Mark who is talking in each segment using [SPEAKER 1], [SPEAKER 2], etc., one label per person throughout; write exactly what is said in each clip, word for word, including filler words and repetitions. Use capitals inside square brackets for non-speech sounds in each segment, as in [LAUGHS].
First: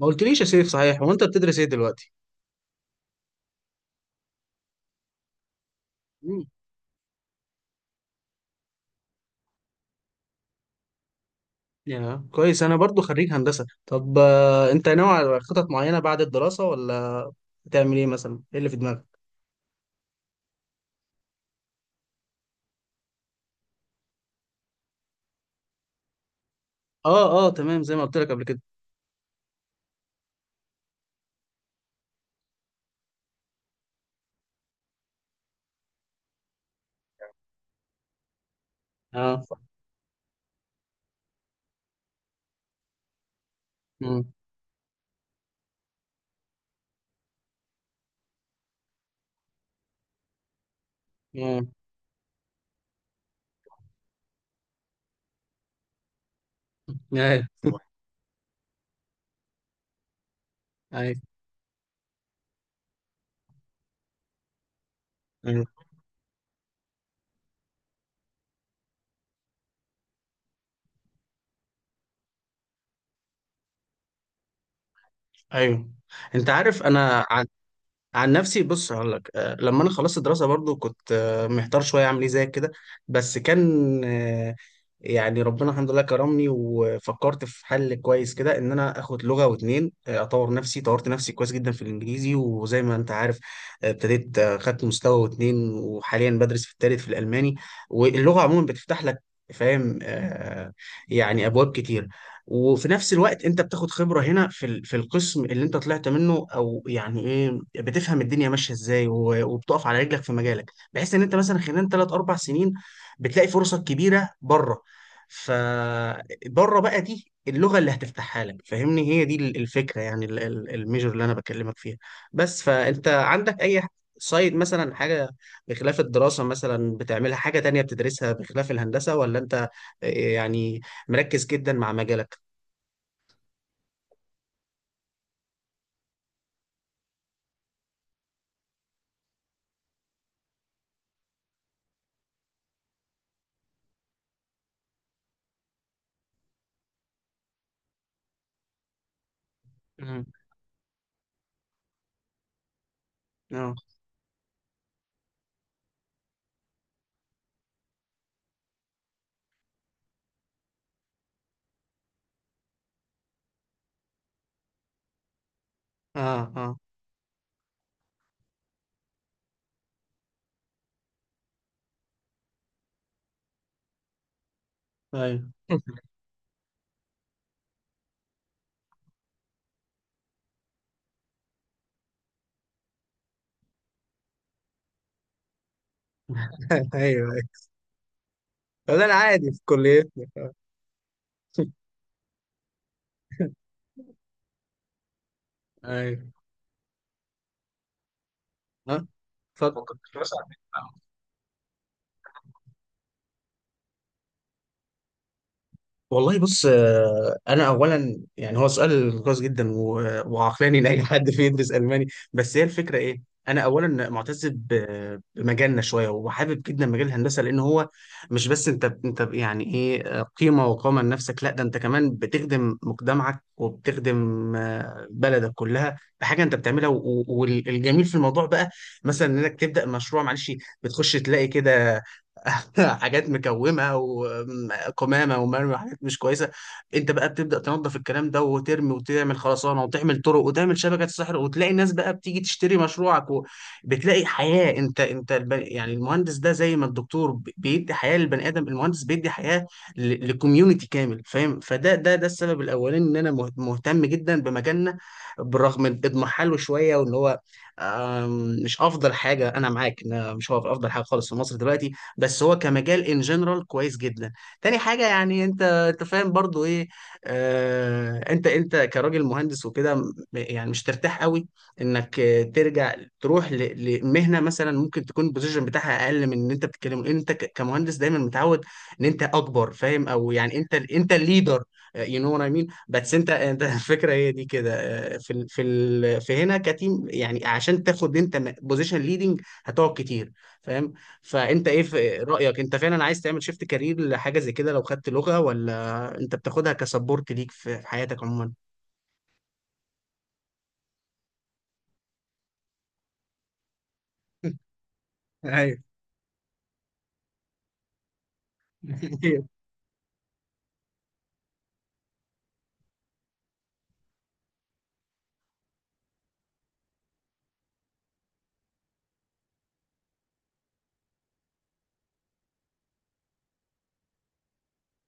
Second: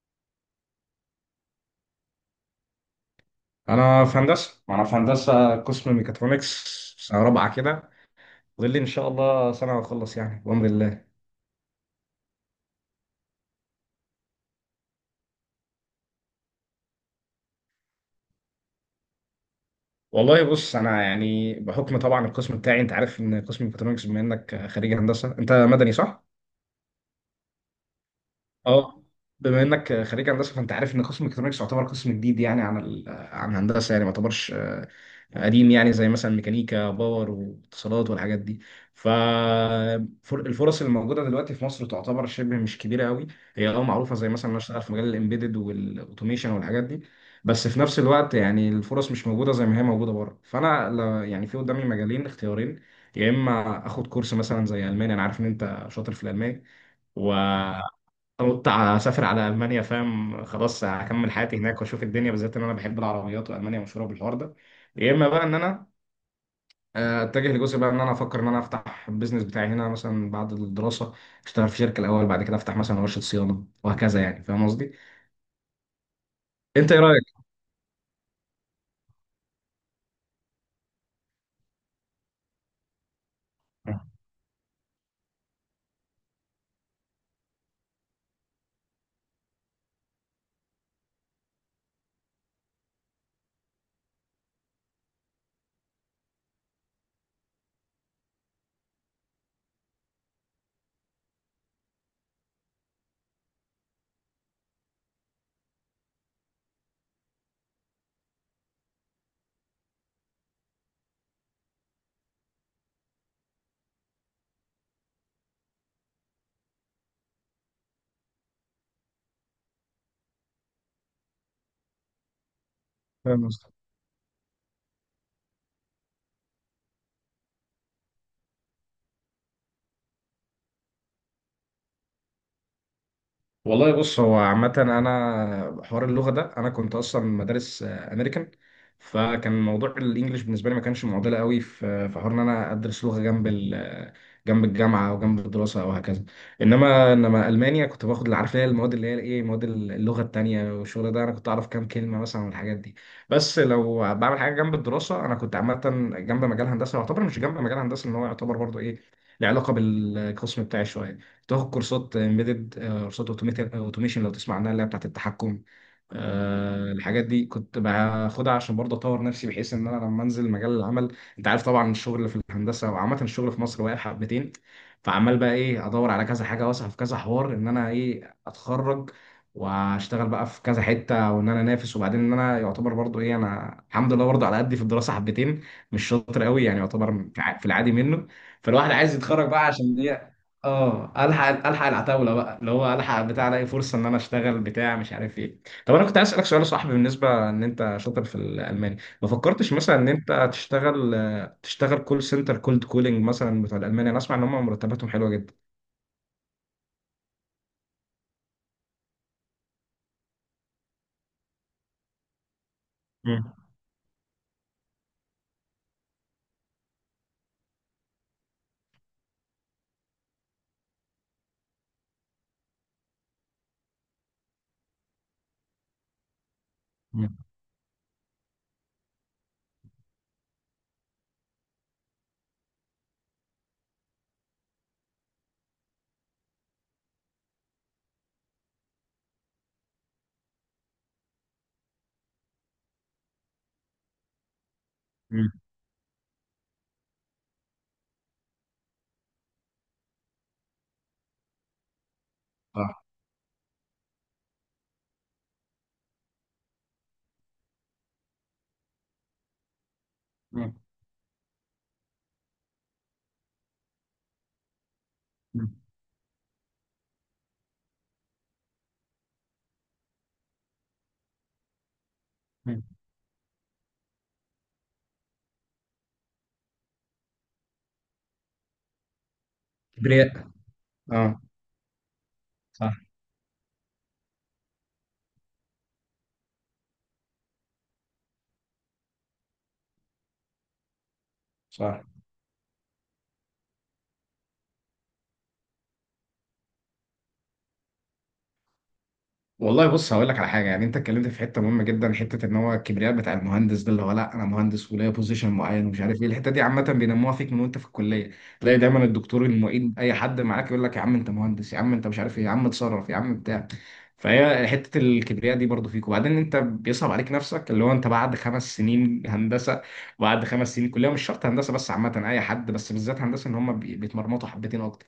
[SPEAKER 1] ما قلتليش يا سيف، صحيح هو انت بتدرس ايه دلوقتي؟
[SPEAKER 2] انا في هندسه، ما انا في هندسه قسم
[SPEAKER 1] مم.
[SPEAKER 2] ميكاترونكس. سنه رابعه كده. فاضل لي ان شاء الله سنه واخلص، يعني بامر الله.
[SPEAKER 1] يا كويس، انا برضو خريج هندسة. طب آه، انت ناوي على خطط معينة بعد الدراسة، ولا هتعمل ايه؟ مثلا ايه اللي في دماغك؟
[SPEAKER 2] والله بص، انا يعني بحكم طبعا القسم بتاعي، انت عارف ان قسم ميكاترونكس، بما انك خريج هندسه انت مدني صح؟
[SPEAKER 1] اه، اه، تمام، زي ما قلت لك قبل كده.
[SPEAKER 2] اه. بما انك خريج هندسه فانت عارف ان قسم ميكاترونكس يعتبر قسم جديد، يعني عن ال... عن هندسه، يعني ما يعتبرش آه، قديم، يعني زي مثلا ميكانيكا باور واتصالات والحاجات دي. ف
[SPEAKER 1] اه.
[SPEAKER 2] فر- الفرص اللي موجوده دلوقتي في مصر تعتبر شبه مش كبيره قوي. هي اه معروفه،
[SPEAKER 1] مم.
[SPEAKER 2] زي مثلا انا اشتغل في مجال الامبيدد والاوتوميشن والحاجات دي. بس في نفس الوقت يعني الفرص مش موجوده زي ما هي موجوده بره، فانا لا- يعني في
[SPEAKER 1] مم.
[SPEAKER 2] قدامي مجالين اختيارين. يا اما اخد كورس مثلا زي الماني، انا عارف ان انت شاطر في الالماني،
[SPEAKER 1] ايوه. [LAUGHS]
[SPEAKER 2] قلت اسافر على المانيا فاهم، خلاص
[SPEAKER 1] ايوه،
[SPEAKER 2] هكمل حياتي هناك واشوف الدنيا، بالذات ان انا بحب العربيات والمانيا مشهوره بالحوار ده. يا اما بقى ان
[SPEAKER 1] ايوه.
[SPEAKER 2] انا آه، اتجه لجزء بقى ان انا افكر ان انا افتح البيزنس بتاعي هنا مثلا بعد الدراسه. اشتغل في شركه الاول، بعد كده افتح مثلا ورشه صيانه وهكذا، يعني فاهم قصدي.
[SPEAKER 1] أيوه. انت عارف
[SPEAKER 2] انت ايه
[SPEAKER 1] انا،
[SPEAKER 2] رايك؟
[SPEAKER 1] عن نفسي بص هقول لك، آه، لما انا خلصت الدراسه برضو كنت آه، محتار شويه اعمل ايه زي كده. بس كان آه، يعني ربنا الحمد لله كرمني، وفكرت في حل كويس كده، ان انا اخد لغه واتنين، آه، اطور نفسي. طورت نفسي كويس جدا في الانجليزي، وزي ما انت عارف آه، ابتديت، آه، خدت مستوى واتنين، وحاليا بدرس في التالت في الالماني. واللغه عموما بتفتح لك، فاهم؟ آه، يعني ابواب كتير. وفي نفس الوقت انت بتاخد خبرة هنا في ال- في القسم اللي انت طلعت منه، او يعني ايه، بتفهم الدنيا ماشية ازاي، و- وبتقف على رجلك في مجالك، بحيث ان انت مثلا خلال ثلاث اربع سنين بتلاقي فرصك كبيرة بره. فبره بقى دي اللغة اللي هتفتحها لك، فاهمني؟ هي دي ال- الفكرة، يعني ال- ال- الميجر اللي انا بكلمك فيها. بس فانت
[SPEAKER 2] فاهم.
[SPEAKER 1] عندك اي سايد مثلا، حاجة بخلاف الدراسة مثلا بتعملها، حاجة تانية بتدرسها بخلاف الهندسة، ولا انت إيه، يعني مركز جدا مع مجالك؟
[SPEAKER 2] والله بص، هو عامة أنا حوار اللغة ده أنا كنت أصلا مدارس آه، أمريكان. فكان موضوع الإنجليش بالنسبة لي ما كانش معضلة قوي، في في حوار إن أنا أدرس لغة جنب ال آه، جنب الجامعة أو جنب الدراسة أو هكذا. إنما إنما ألمانيا كنت باخد، اللي عارف اللي هي المواد اللي هي إيه، مواد اللغة
[SPEAKER 1] مم.
[SPEAKER 2] التانية والشغل ده، أنا كنت أعرف كام كلمة مثلا والحاجات دي. بس
[SPEAKER 1] اه،
[SPEAKER 2] لو بعمل حاجة جنب الدراسة أنا كنت عامة جنب مجال هندسة، يعتبر مش جنب مجال هندسة، إن هو يعتبر برضه إيه، له علاقة بالقسم بتاعي شوية. تاخد كورسات امبيدد آه، قصاد اوتوميشن لو تسمع عنها، اللي هي بتاعت التحكم.
[SPEAKER 1] اه، اه.
[SPEAKER 2] آه، الحاجات دي كنت باخدها عشان برضه اطور نفسي، بحيث ان انا لما انزل مجال العمل. انت عارف طبعا الشغل في الهندسه، وعامه الشغل في مصر واقع حبتين. فعمال
[SPEAKER 1] ايوه.
[SPEAKER 2] بقى ايه، ادور
[SPEAKER 1] [LAUGHS]
[SPEAKER 2] على كذا حاجه واسعى في كذا حوار، ان انا ايه اتخرج واشتغل بقى في كذا حته، وان انا انافس، وبعدين ان انا يعتبر برضه ايه، انا الحمد لله برضه على قدي في الدراسه حبتين، مش شاطر قوي يعني،
[SPEAKER 1] ايوه،
[SPEAKER 2] يعتبر في
[SPEAKER 1] ايوه.
[SPEAKER 2] الع- في العادي منه. فالواحد
[SPEAKER 1] لا، انا
[SPEAKER 2] عايز يتخرج
[SPEAKER 1] عادي في
[SPEAKER 2] بقى عشان
[SPEAKER 1] كليتنا.
[SPEAKER 2] ايه، اه الحق الحق
[SPEAKER 1] [LAUGHS]
[SPEAKER 2] العتاوله بقى، اللي هو الحق بتاع الاقي فرصه ان انا اشتغل بتاع مش عارف ايه. طب انا كنت عايز
[SPEAKER 1] ايوه.
[SPEAKER 2] اسالك سؤال يا صاحبي، بالنسبه ان انت شاطر في الالماني،
[SPEAKER 1] ها.
[SPEAKER 2] ما فكرتش
[SPEAKER 1] فك
[SPEAKER 2] مثلا
[SPEAKER 1] فكرت
[SPEAKER 2] ان
[SPEAKER 1] في فلوس على
[SPEAKER 2] انت
[SPEAKER 1] فكرة.
[SPEAKER 2] تشتغل تشتغل كول سنتر كولد كولينج مثلا بتوع الالماني؟ انا اسمع ان هم مرتباتهم حلوه جدا.
[SPEAKER 1] والله بص، آه، انا اولا يعني هو سؤال كويس جدا و- وعقلاني لاي حد في يدرس الماني. بس هي الفكره ايه؟
[SPEAKER 2] مم.
[SPEAKER 1] انا اولا معتز ب- بمجالنا شويه، وحابب جدا مجال الهندسه، لان هو مش بس انت انت يعني ايه آه، قيمه وقامه لنفسك، لا ده انت كمان بتخدم مجتمعك، وبتخدم آه، بلدك كلها بحاجه انت بتعملها، و- و-
[SPEAKER 2] مم.
[SPEAKER 1] والجميل في الموضوع بقى مثلا انك تبدا مشروع، معلش، بتخش تلاقي كده [LAUGHS] حاجات مكومه وقمامه ومرمى وحاجات مش كويسه. انت بقى بتبدا تنظف الكلام ده وترمي، وتعمل خرسانه، وتعمل طرق، وتعمل شبكه سحر، وتلاقي الناس بقى بتيجي تشتري مشروعك، وبتلاقي حياه. انت انت الب-
[SPEAKER 2] مم.
[SPEAKER 1] يعني المهندس ده، زي ما الدكتور ب- بيدي حياه للبني ادم، المهندس بيدي حياه لكوميونتي كامل، فاهم؟ فده ده ده السبب
[SPEAKER 2] صح.
[SPEAKER 1] الاولاني ان انا مه- مهتم جدا بمجالنا، بالرغم من اضمحاله شويه، وان هو آم، مش افضل حاجه. انا معاك إن مش هو
[SPEAKER 2] مم.
[SPEAKER 1] افضل حاجه خالص في مصر دلوقتي، بس هو كمجال ان جنرال كويس جدا. تاني حاجه، يعني انت
[SPEAKER 2] مم.
[SPEAKER 1] انت فاهم برضو ايه. آه، انت انت كراجل مهندس وكده، م- يعني مش ترتاح قوي انك آه،
[SPEAKER 2] مم.
[SPEAKER 1] ترجع تروح ل- لمهنه مثلا ممكن تكون البوزيشن بتاعها اقل من ان انت بتتكلم، لان انت ك- كمهندس دايما متعود ان انت اكبر، فاهم؟ او
[SPEAKER 2] كبرياء.
[SPEAKER 1] يعني انت انت
[SPEAKER 2] اه.
[SPEAKER 1] الليدر. يو نو وات اي مين،
[SPEAKER 2] صح.
[SPEAKER 1] بس انت انت [LAUGHS] الفكره هي دي كده. آه، في ال- في ال- في هنا كتيم، يعني عشان تاخد انت بوزيشن ليدنج هتقعد كتير، فاهم؟ فانت ايه
[SPEAKER 2] صح.
[SPEAKER 1] في رايك؟ انت فعلا عايز تعمل شيفت كارير لحاجه زي كده لو خدت لغه، ولا انت بتاخدها كسبورت ليك في في حياتك عموما؟
[SPEAKER 2] والله بص، هقول لك على حاجه يعني، انت اتكلمت في حته مهمه جدا، حته ان هو الكبرياء بتاع المهندس ده، اللي هو لا انا
[SPEAKER 1] [LAUGHS]
[SPEAKER 2] مهندس وليا بوزيشن
[SPEAKER 1] ايوه.
[SPEAKER 2] معين ومش عارف ايه. الحته دي عامه بينموها فيك من وانت في الكليه. تلاقي دايما
[SPEAKER 1] [LAUGHS]
[SPEAKER 2] الدكتور،
[SPEAKER 1] ايوه،
[SPEAKER 2] المعيد، اي حد معاك يقول لك يا عم انت مهندس، يا عم انت مش عارف ايه، يا عم اتصرف، يا عم بتاع. فهي حته الكبرياء دي برضو فيك، وبعدين انت بيصعب عليك نفسك، اللي هو انت بعد خمس سنين هندسه، بعد خمس سنين كليه مش شرط هندسه بس عامه اي حد، بس بالذات هندسه ان هم بي- بيتمرمطوا حبتين اكتر.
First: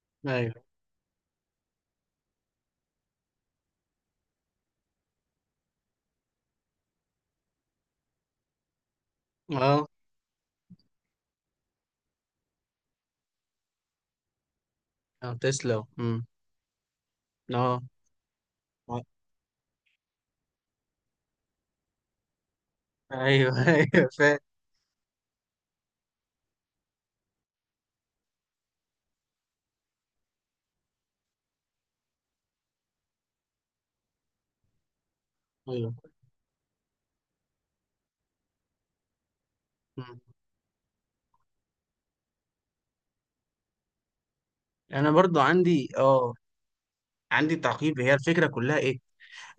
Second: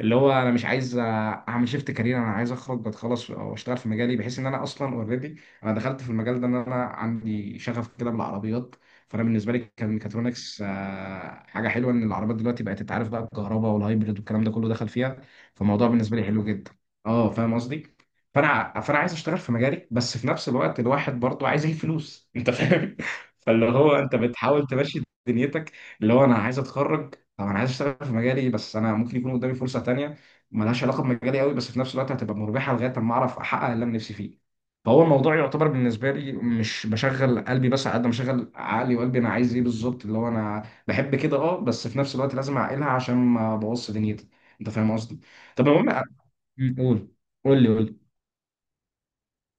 [SPEAKER 2] اللي هو انا
[SPEAKER 1] ايوه.
[SPEAKER 2] مش عايز اعمل شيفت كارير، انا عايز اخرج اتخلص او اشتغل في مجالي، بحيث ان انا اصلا اوريدي. انا دخلت في المجال ده ان انا عندي شغف كده بالعربيات. فانا بالنسبه لي
[SPEAKER 1] اه.
[SPEAKER 2] كان ميكاترونكس آه، حاجه حلوه، ان العربيات دلوقتي بقت تتعرف بقى، الكهرباء والهايبريد والكلام ده كله دخل فيها.
[SPEAKER 1] آه، تسلا.
[SPEAKER 2] فالموضوع بالنسبه لي
[SPEAKER 1] امم.
[SPEAKER 2] حلو جدا. اه فاهم
[SPEAKER 1] اه.
[SPEAKER 2] قصدي. فانا فانا
[SPEAKER 1] آه.
[SPEAKER 2] عايز اشتغل في مجالي، بس في نفس الوقت الواحد برضه عايز يجيب فلوس انت فاهم. [LAUGHS]
[SPEAKER 1] ايوه.
[SPEAKER 2] فاللي
[SPEAKER 1] [LAUGHS]
[SPEAKER 2] هو
[SPEAKER 1] ايوه،
[SPEAKER 2] انت
[SPEAKER 1] فاهم.
[SPEAKER 2] بتحاول تمشي دنيتك، اللي هو انا عايز اتخرج. طب انا عايز اشتغل في مجالي، بس انا ممكن يكون قدامي فرصه تانية ملهاش علاقه بمجالي قوي، بس في نفس الوقت هتبقى مربحه لغايه اما اعرف احقق اللي انا نفسي فيه. فهو الموضوع يعتبر
[SPEAKER 1] ايوه.
[SPEAKER 2] بالنسبه لي مش بشغل قلبي، بس على قد ما بشغل عقلي وقلبي انا عايز ايه بالظبط،
[SPEAKER 1] مم.
[SPEAKER 2] اللي هو انا بحب كده، اه بس في نفس الوقت لازم اعقلها عشان ما ابوظش دنيتي. انت فاهم
[SPEAKER 1] انا
[SPEAKER 2] قصدي؟
[SPEAKER 1] برضو
[SPEAKER 2] طب
[SPEAKER 1] عندي
[SPEAKER 2] المهم، أ-
[SPEAKER 1] اه
[SPEAKER 2] قول.
[SPEAKER 1] عندي
[SPEAKER 2] قول لي،
[SPEAKER 1] تعقيب.
[SPEAKER 2] قول
[SPEAKER 1] هي الفكره كلها ايه؟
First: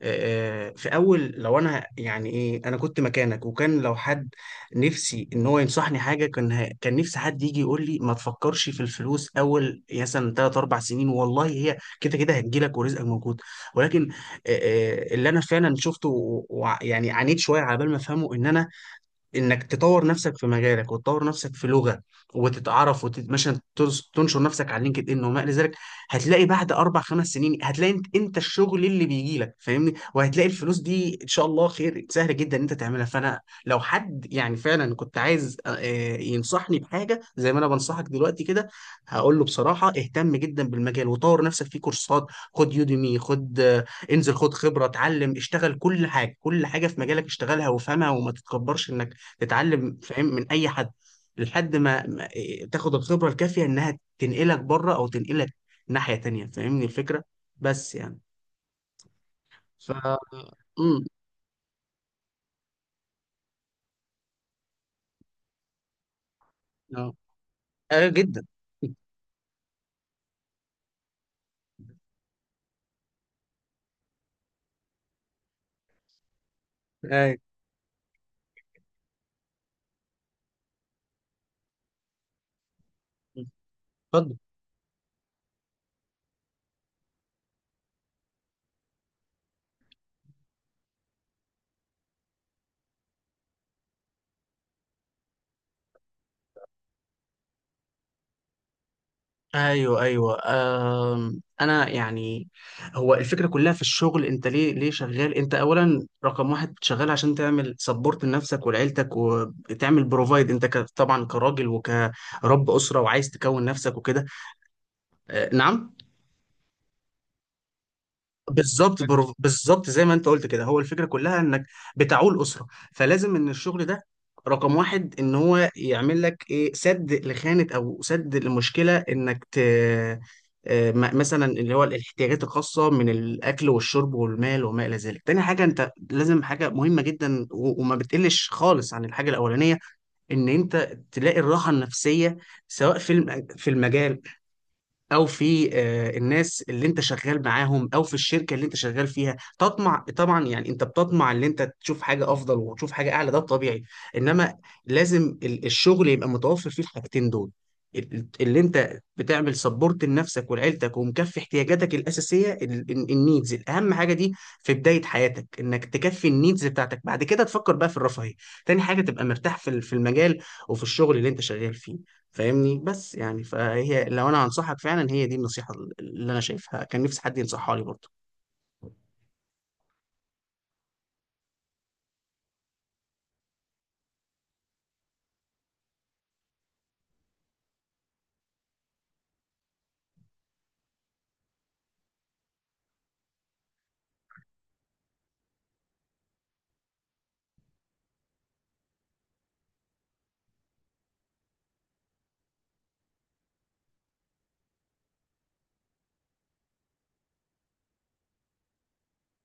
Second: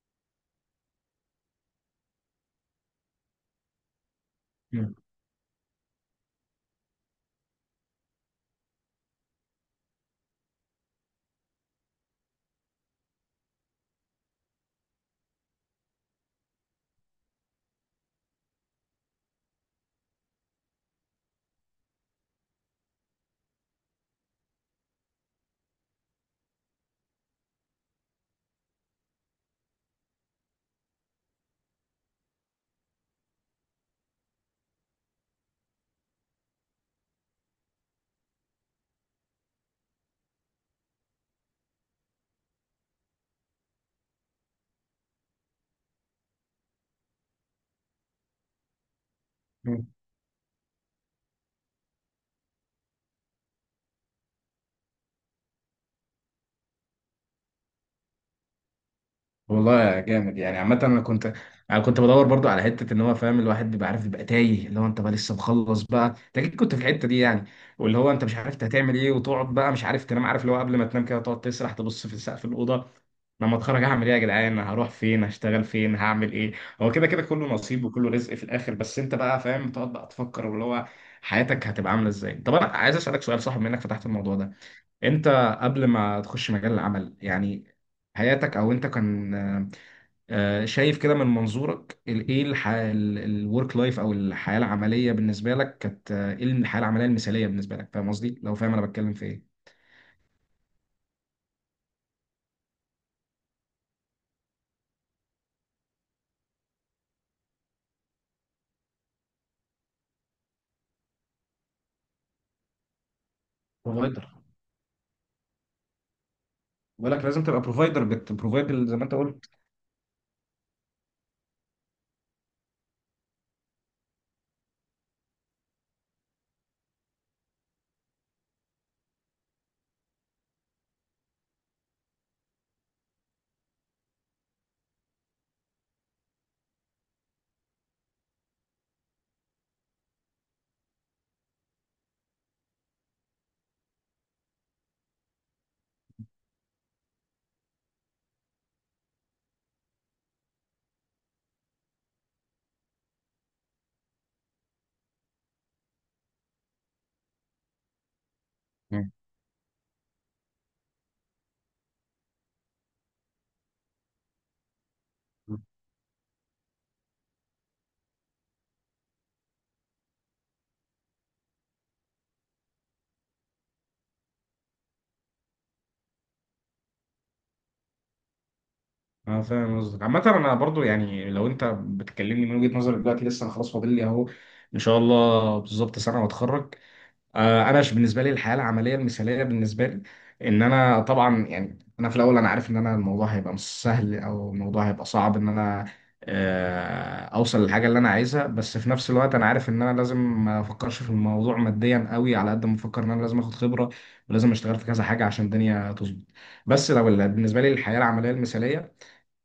[SPEAKER 1] آه، في اول، لو انا يعني ايه انا كنت مكانك، وكان لو حد نفسي ان هو ينصحني حاجه، كان ه- كان نفسي حد يجي يقول لي: ما تفكرش في الفلوس اول مثلا ثلاث اربع سنين، والله هي كده كده هتجيلك ورزقك موجود. ولكن آه، آه، اللي انا فعلا شفته و- وع- يعني عانيت شويه على بال ما افهمه، ان انا انك تطور نفسك في مجالك، وتطور نفسك في لغه، وتتعرف، ومثلا تنشر نفسك على لينكد ان، وما الى ذلك. هتلاقي بعد اربع خمس سنين، هتلاقي انت, انت الشغل اللي بيجي لك، فاهمني؟ وهتلاقي الفلوس دي ان شاء الله خير سهل جدا ان انت تعملها. فانا لو حد يعني فعلا كنت عايز آه، آه، ينصحني بحاجه زي ما انا بنصحك دلوقتي كده، هقول له بصراحه: اهتم جدا بالمجال، وطور نفسك في كورسات، خد يوديمي، خد، آه، انزل، خد خبره، اتعلم، اشتغل. كل حاجه كل حاجه في مجالك اشتغلها وافهمها، وما تتكبرش انك
[SPEAKER 2] لي.
[SPEAKER 1] تتعلم، فاهم؟ من اي حد، لحد ما ما- إيه، تاخد الخبرة الكافية انها تنقلك بره، او تنقلك ناحية تانية، فاهمني الفكرة؟ بس يعني. ف
[SPEAKER 2] والله جامد يعني، عامة أنا
[SPEAKER 1] امم
[SPEAKER 2] كنت أنا كنت بدور برضو على حتة، إن هو فاهم الواحد بيبقى عارف بيبقى تايه، اللي هو أنت بقى لسه مخلص بقى أنت أكيد كنت في الحتة
[SPEAKER 1] اه.
[SPEAKER 2] دي يعني. واللي
[SPEAKER 1] آه،
[SPEAKER 2] هو أنت مش
[SPEAKER 1] جدا.
[SPEAKER 2] عارف أنت
[SPEAKER 1] [LAUGHS]
[SPEAKER 2] هتعمل إيه، وتقعد بقى مش عارف تنام، عارف اللي هو قبل ما تنام كده تقعد تسرح تبص في سقف الأوضة. لما أتخرج هعمل إيه يا جدعان، هروح فين، هشتغل فين، هعمل إيه؟ هو كده كده
[SPEAKER 1] ايوه،
[SPEAKER 2] كله نصيب وكله رزق في الآخر، بس أنت بقى فاهم تقعد بقى تفكر واللي هو حياتك هتبقى عاملة إزاي. طب أنا عايز أسألك سؤال صح بما إنك فتحت الموضوع
[SPEAKER 1] اتفضل.
[SPEAKER 2] ده. انت، قبل ما تخش مجال العمل يعني، حياتك او انت كان آه، شايف كده من منظورك ال- ايه، الورك لايف او الحياه العمليه بالنسبه لك، كانت آه، ايه الحياه العمليه المثاليه بالنسبه لك؟ فاهم قصدي لو فاهم انا بتكلم في ايه.
[SPEAKER 1] ايوه، ايوه. أم... انا يعني هو الفكره كلها في الشغل: انت ليه ليه شغال؟ انت اولا رقم واحد شغال عشان تعمل سبورت لنفسك ولعيلتك، وتعمل بروفايد، انت ك... طبعا كراجل وكرب اسره، وعايز تكون نفسك وكده.
[SPEAKER 2] بروفايدر.
[SPEAKER 1] أه، نعم.
[SPEAKER 2] بقول لك لازم تبقى بروفايدر بتبروفايد زي
[SPEAKER 1] بالظبط
[SPEAKER 2] ما انت
[SPEAKER 1] برو-
[SPEAKER 2] قلت.
[SPEAKER 1] بالظبط زي ما انت قلت كده، هو الفكره كلها انك بتعول اسره، فلازم ان الشغل ده رقم واحد ان هو يعمل لك ايه: سد لخانه، او سد لمشكله انك ت آه، م- مثلا اللي هو الاحتياجات الخاصه من الاكل والشرب والمال، وما الى ذلك. تاني حاجه انت لازم، حاجه مهمه جدا، و- وما بتقلش خالص عن الحاجه الاولانيه، ان انت تلاقي الراحه النفسيه، سواء في الم- في المجال، او في آه، الناس اللي انت شغال معاهم، او في الشركه اللي انت شغال فيها. تطمع طبعا يعني، انت بتطمع ان انت تشوف حاجه افضل، وتشوف حاجه اعلى، ده طبيعي. انما لازم ال- الشغل يبقى متوفر فيه الحاجتين دول، ال- اللي انت
[SPEAKER 2] مم.
[SPEAKER 1] بتعمل سبورت لنفسك ولعيلتك، ومكفي احتياجاتك الاساسيه، النيدز، الاهم حاجه دي في بدايه حياتك انك تكفي النيدز بتاعتك. بعد كده تفكر بقى في الرفاهيه. تاني حاجه تبقى مرتاح في ال- في المجال، وفي الشغل اللي انت شغال فيه، فاهمني؟ بس يعني فهي، لو انا هنصحك فعلا، هي دي النصيحة اللي انا شايفها، كان نفسي حد ينصحها لي برضه.
[SPEAKER 2] اه، فاهم قصدك. عامة انا برضو يعني لو انت بتكلمني من وجهة نظري دلوقتي، لسه انا خلاص فاضل لي اهو ان شاء الله بالظبط سنة واتخرج. آه، انا ش- بالنسبه لي الحياه العمليه المثاليه بالنسبه لي، ان انا طبعا يعني، انا في الاول انا عارف ان انا الموضوع هيبقى مش سهل او الموضوع هيبقى صعب، ان انا آه، اوصل للحاجه اللي انا عايزها. بس في نفس الوقت انا عارف ان انا لازم ما افكرش في الموضوع ماديا قوي، على قد ما افكر ان انا لازم اخد خبره ولازم اشتغل في كذا حاجه عشان الدنيا تظبط. بس لو ال- بالنسبه لي الحياه العمليه المثاليه،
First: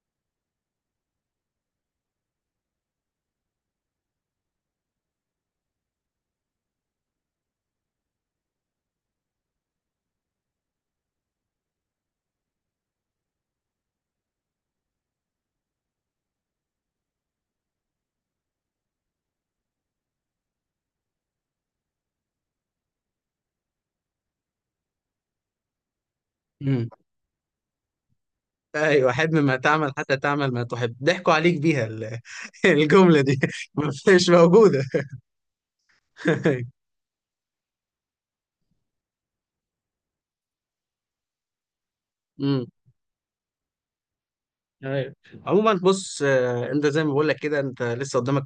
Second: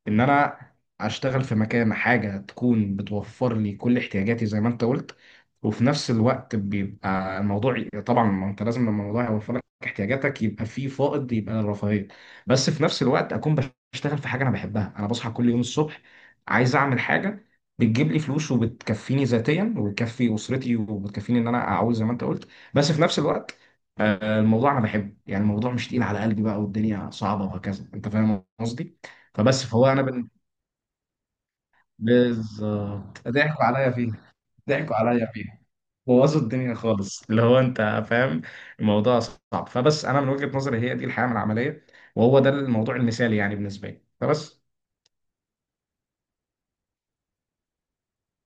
[SPEAKER 2] ان انا اشتغل في مكان، حاجه تكون بتوفر لي كل احتياجاتي زي ما انت قلت. وفي نفس الوقت بيبقى الموضوع طبعا، ما انت لازم لما الموضوع يوفر لك احتياجاتك يبقى في فائض، يبقى الرفاهيه. بس في نفس الوقت اكون بشتغل في حاجه انا بحبها. انا بصحى كل يوم الصبح عايز اعمل حاجه بتجيب لي فلوس وبتكفيني ذاتيا وبتكفي اسرتي وبتكفيني ان انا اعوز زي ما انت قلت. بس في نفس الوقت آه، الموضوع انا بحبه يعني، الموضوع مش تقيل على قلبي بقى
[SPEAKER 1] امم.
[SPEAKER 2] والدنيا صعبه وهكذا. انت فاهم قصدي.
[SPEAKER 1] ايوه. حب ما
[SPEAKER 2] فبس، فهو
[SPEAKER 1] تعمل،
[SPEAKER 2] انا
[SPEAKER 1] حتى
[SPEAKER 2] بن...
[SPEAKER 1] تعمل ما تحب، ضحكوا عليك بيها ال- [LAUGHS] الجملة
[SPEAKER 2] بالظبط
[SPEAKER 1] دي
[SPEAKER 2] ضحكوا
[SPEAKER 1] [LAUGHS]
[SPEAKER 2] عليا
[SPEAKER 1] مش
[SPEAKER 2] فيها،
[SPEAKER 1] موجودة.
[SPEAKER 2] ضحكوا عليا فيها، بوظوا الدنيا
[SPEAKER 1] [LAUGHS]
[SPEAKER 2] خالص اللي هو انت فاهم. الموضوع صعب. فبس انا من وجهة نظري هي دي الحياة من العملية، وهو ده
[SPEAKER 1] امم.
[SPEAKER 2] الموضوع المثالي يعني بالنسبة لي، فبس.
[SPEAKER 1] ايوه. عموما بص، آه، انت زي ما بقول لك كده، انت لسه قدامك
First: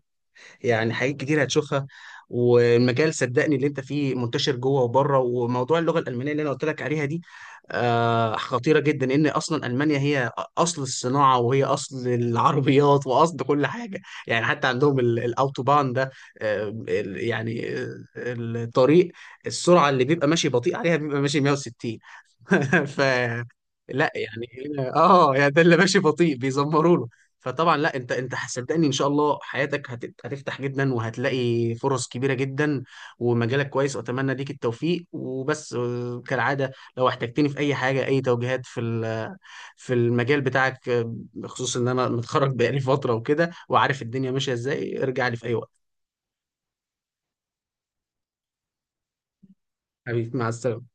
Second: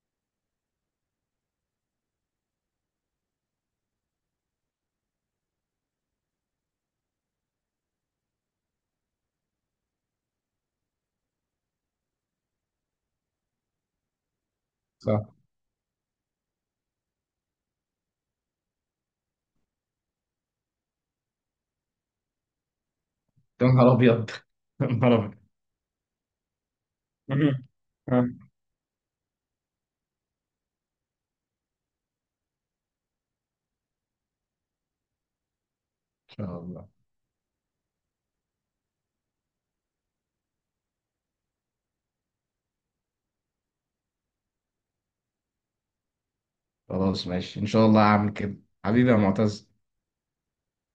[SPEAKER 1] يعني حاجات كتير هتشوفها، والمجال صدقني اللي انت فيه منتشر جوه وبره. وموضوع اللغه الالمانيه اللي انا قلت لك عليها دي، آه، خطيره جدا، ان اصلا المانيا هي اصل الصناعه، وهي اصل العربيات، واصل كل حاجه. يعني حتى عندهم ال-
[SPEAKER 2] صح.
[SPEAKER 1] الاوتوبان ده، آه، ال- يعني آه، الطريق، السرعه اللي بيبقى ماشي بطيء عليها بيبقى ماشي مية وستين. [LAUGHS] ف
[SPEAKER 2] يا نهار
[SPEAKER 1] لا
[SPEAKER 2] ابيض!
[SPEAKER 1] يعني،
[SPEAKER 2] [LAUGHS] يا
[SPEAKER 1] هنا
[SPEAKER 2] نهار
[SPEAKER 1] اه
[SPEAKER 2] ابيض.
[SPEAKER 1] يعني ده اللي ماشي بطيء بيزمروا له. فطبعا لا،
[SPEAKER 2] [LAUGHS]
[SPEAKER 1] انت انت
[SPEAKER 2] ان
[SPEAKER 1] صدقني ان شاء الله حياتك هت... هتفتح جدا، وهتلاقي فرص كبيره جدا، ومجالك كويس. واتمنى ليك التوفيق. وبس آه،
[SPEAKER 2] شاء
[SPEAKER 1] كالعاده،
[SPEAKER 2] الله.
[SPEAKER 1] لو احتجتني في اي حاجه، اي توجيهات في ال... في المجال بتاعك، آه، بخصوص ان انا متخرج بقالي فتره وكده، وعارف الدنيا ماشيه ازاي، ارجع لي في اي وقت.
[SPEAKER 2] خلاص ماشي، ان شاء الله هعمل كده. حبيبي يا معتز.
[SPEAKER 1] حبيبي مع السلامه.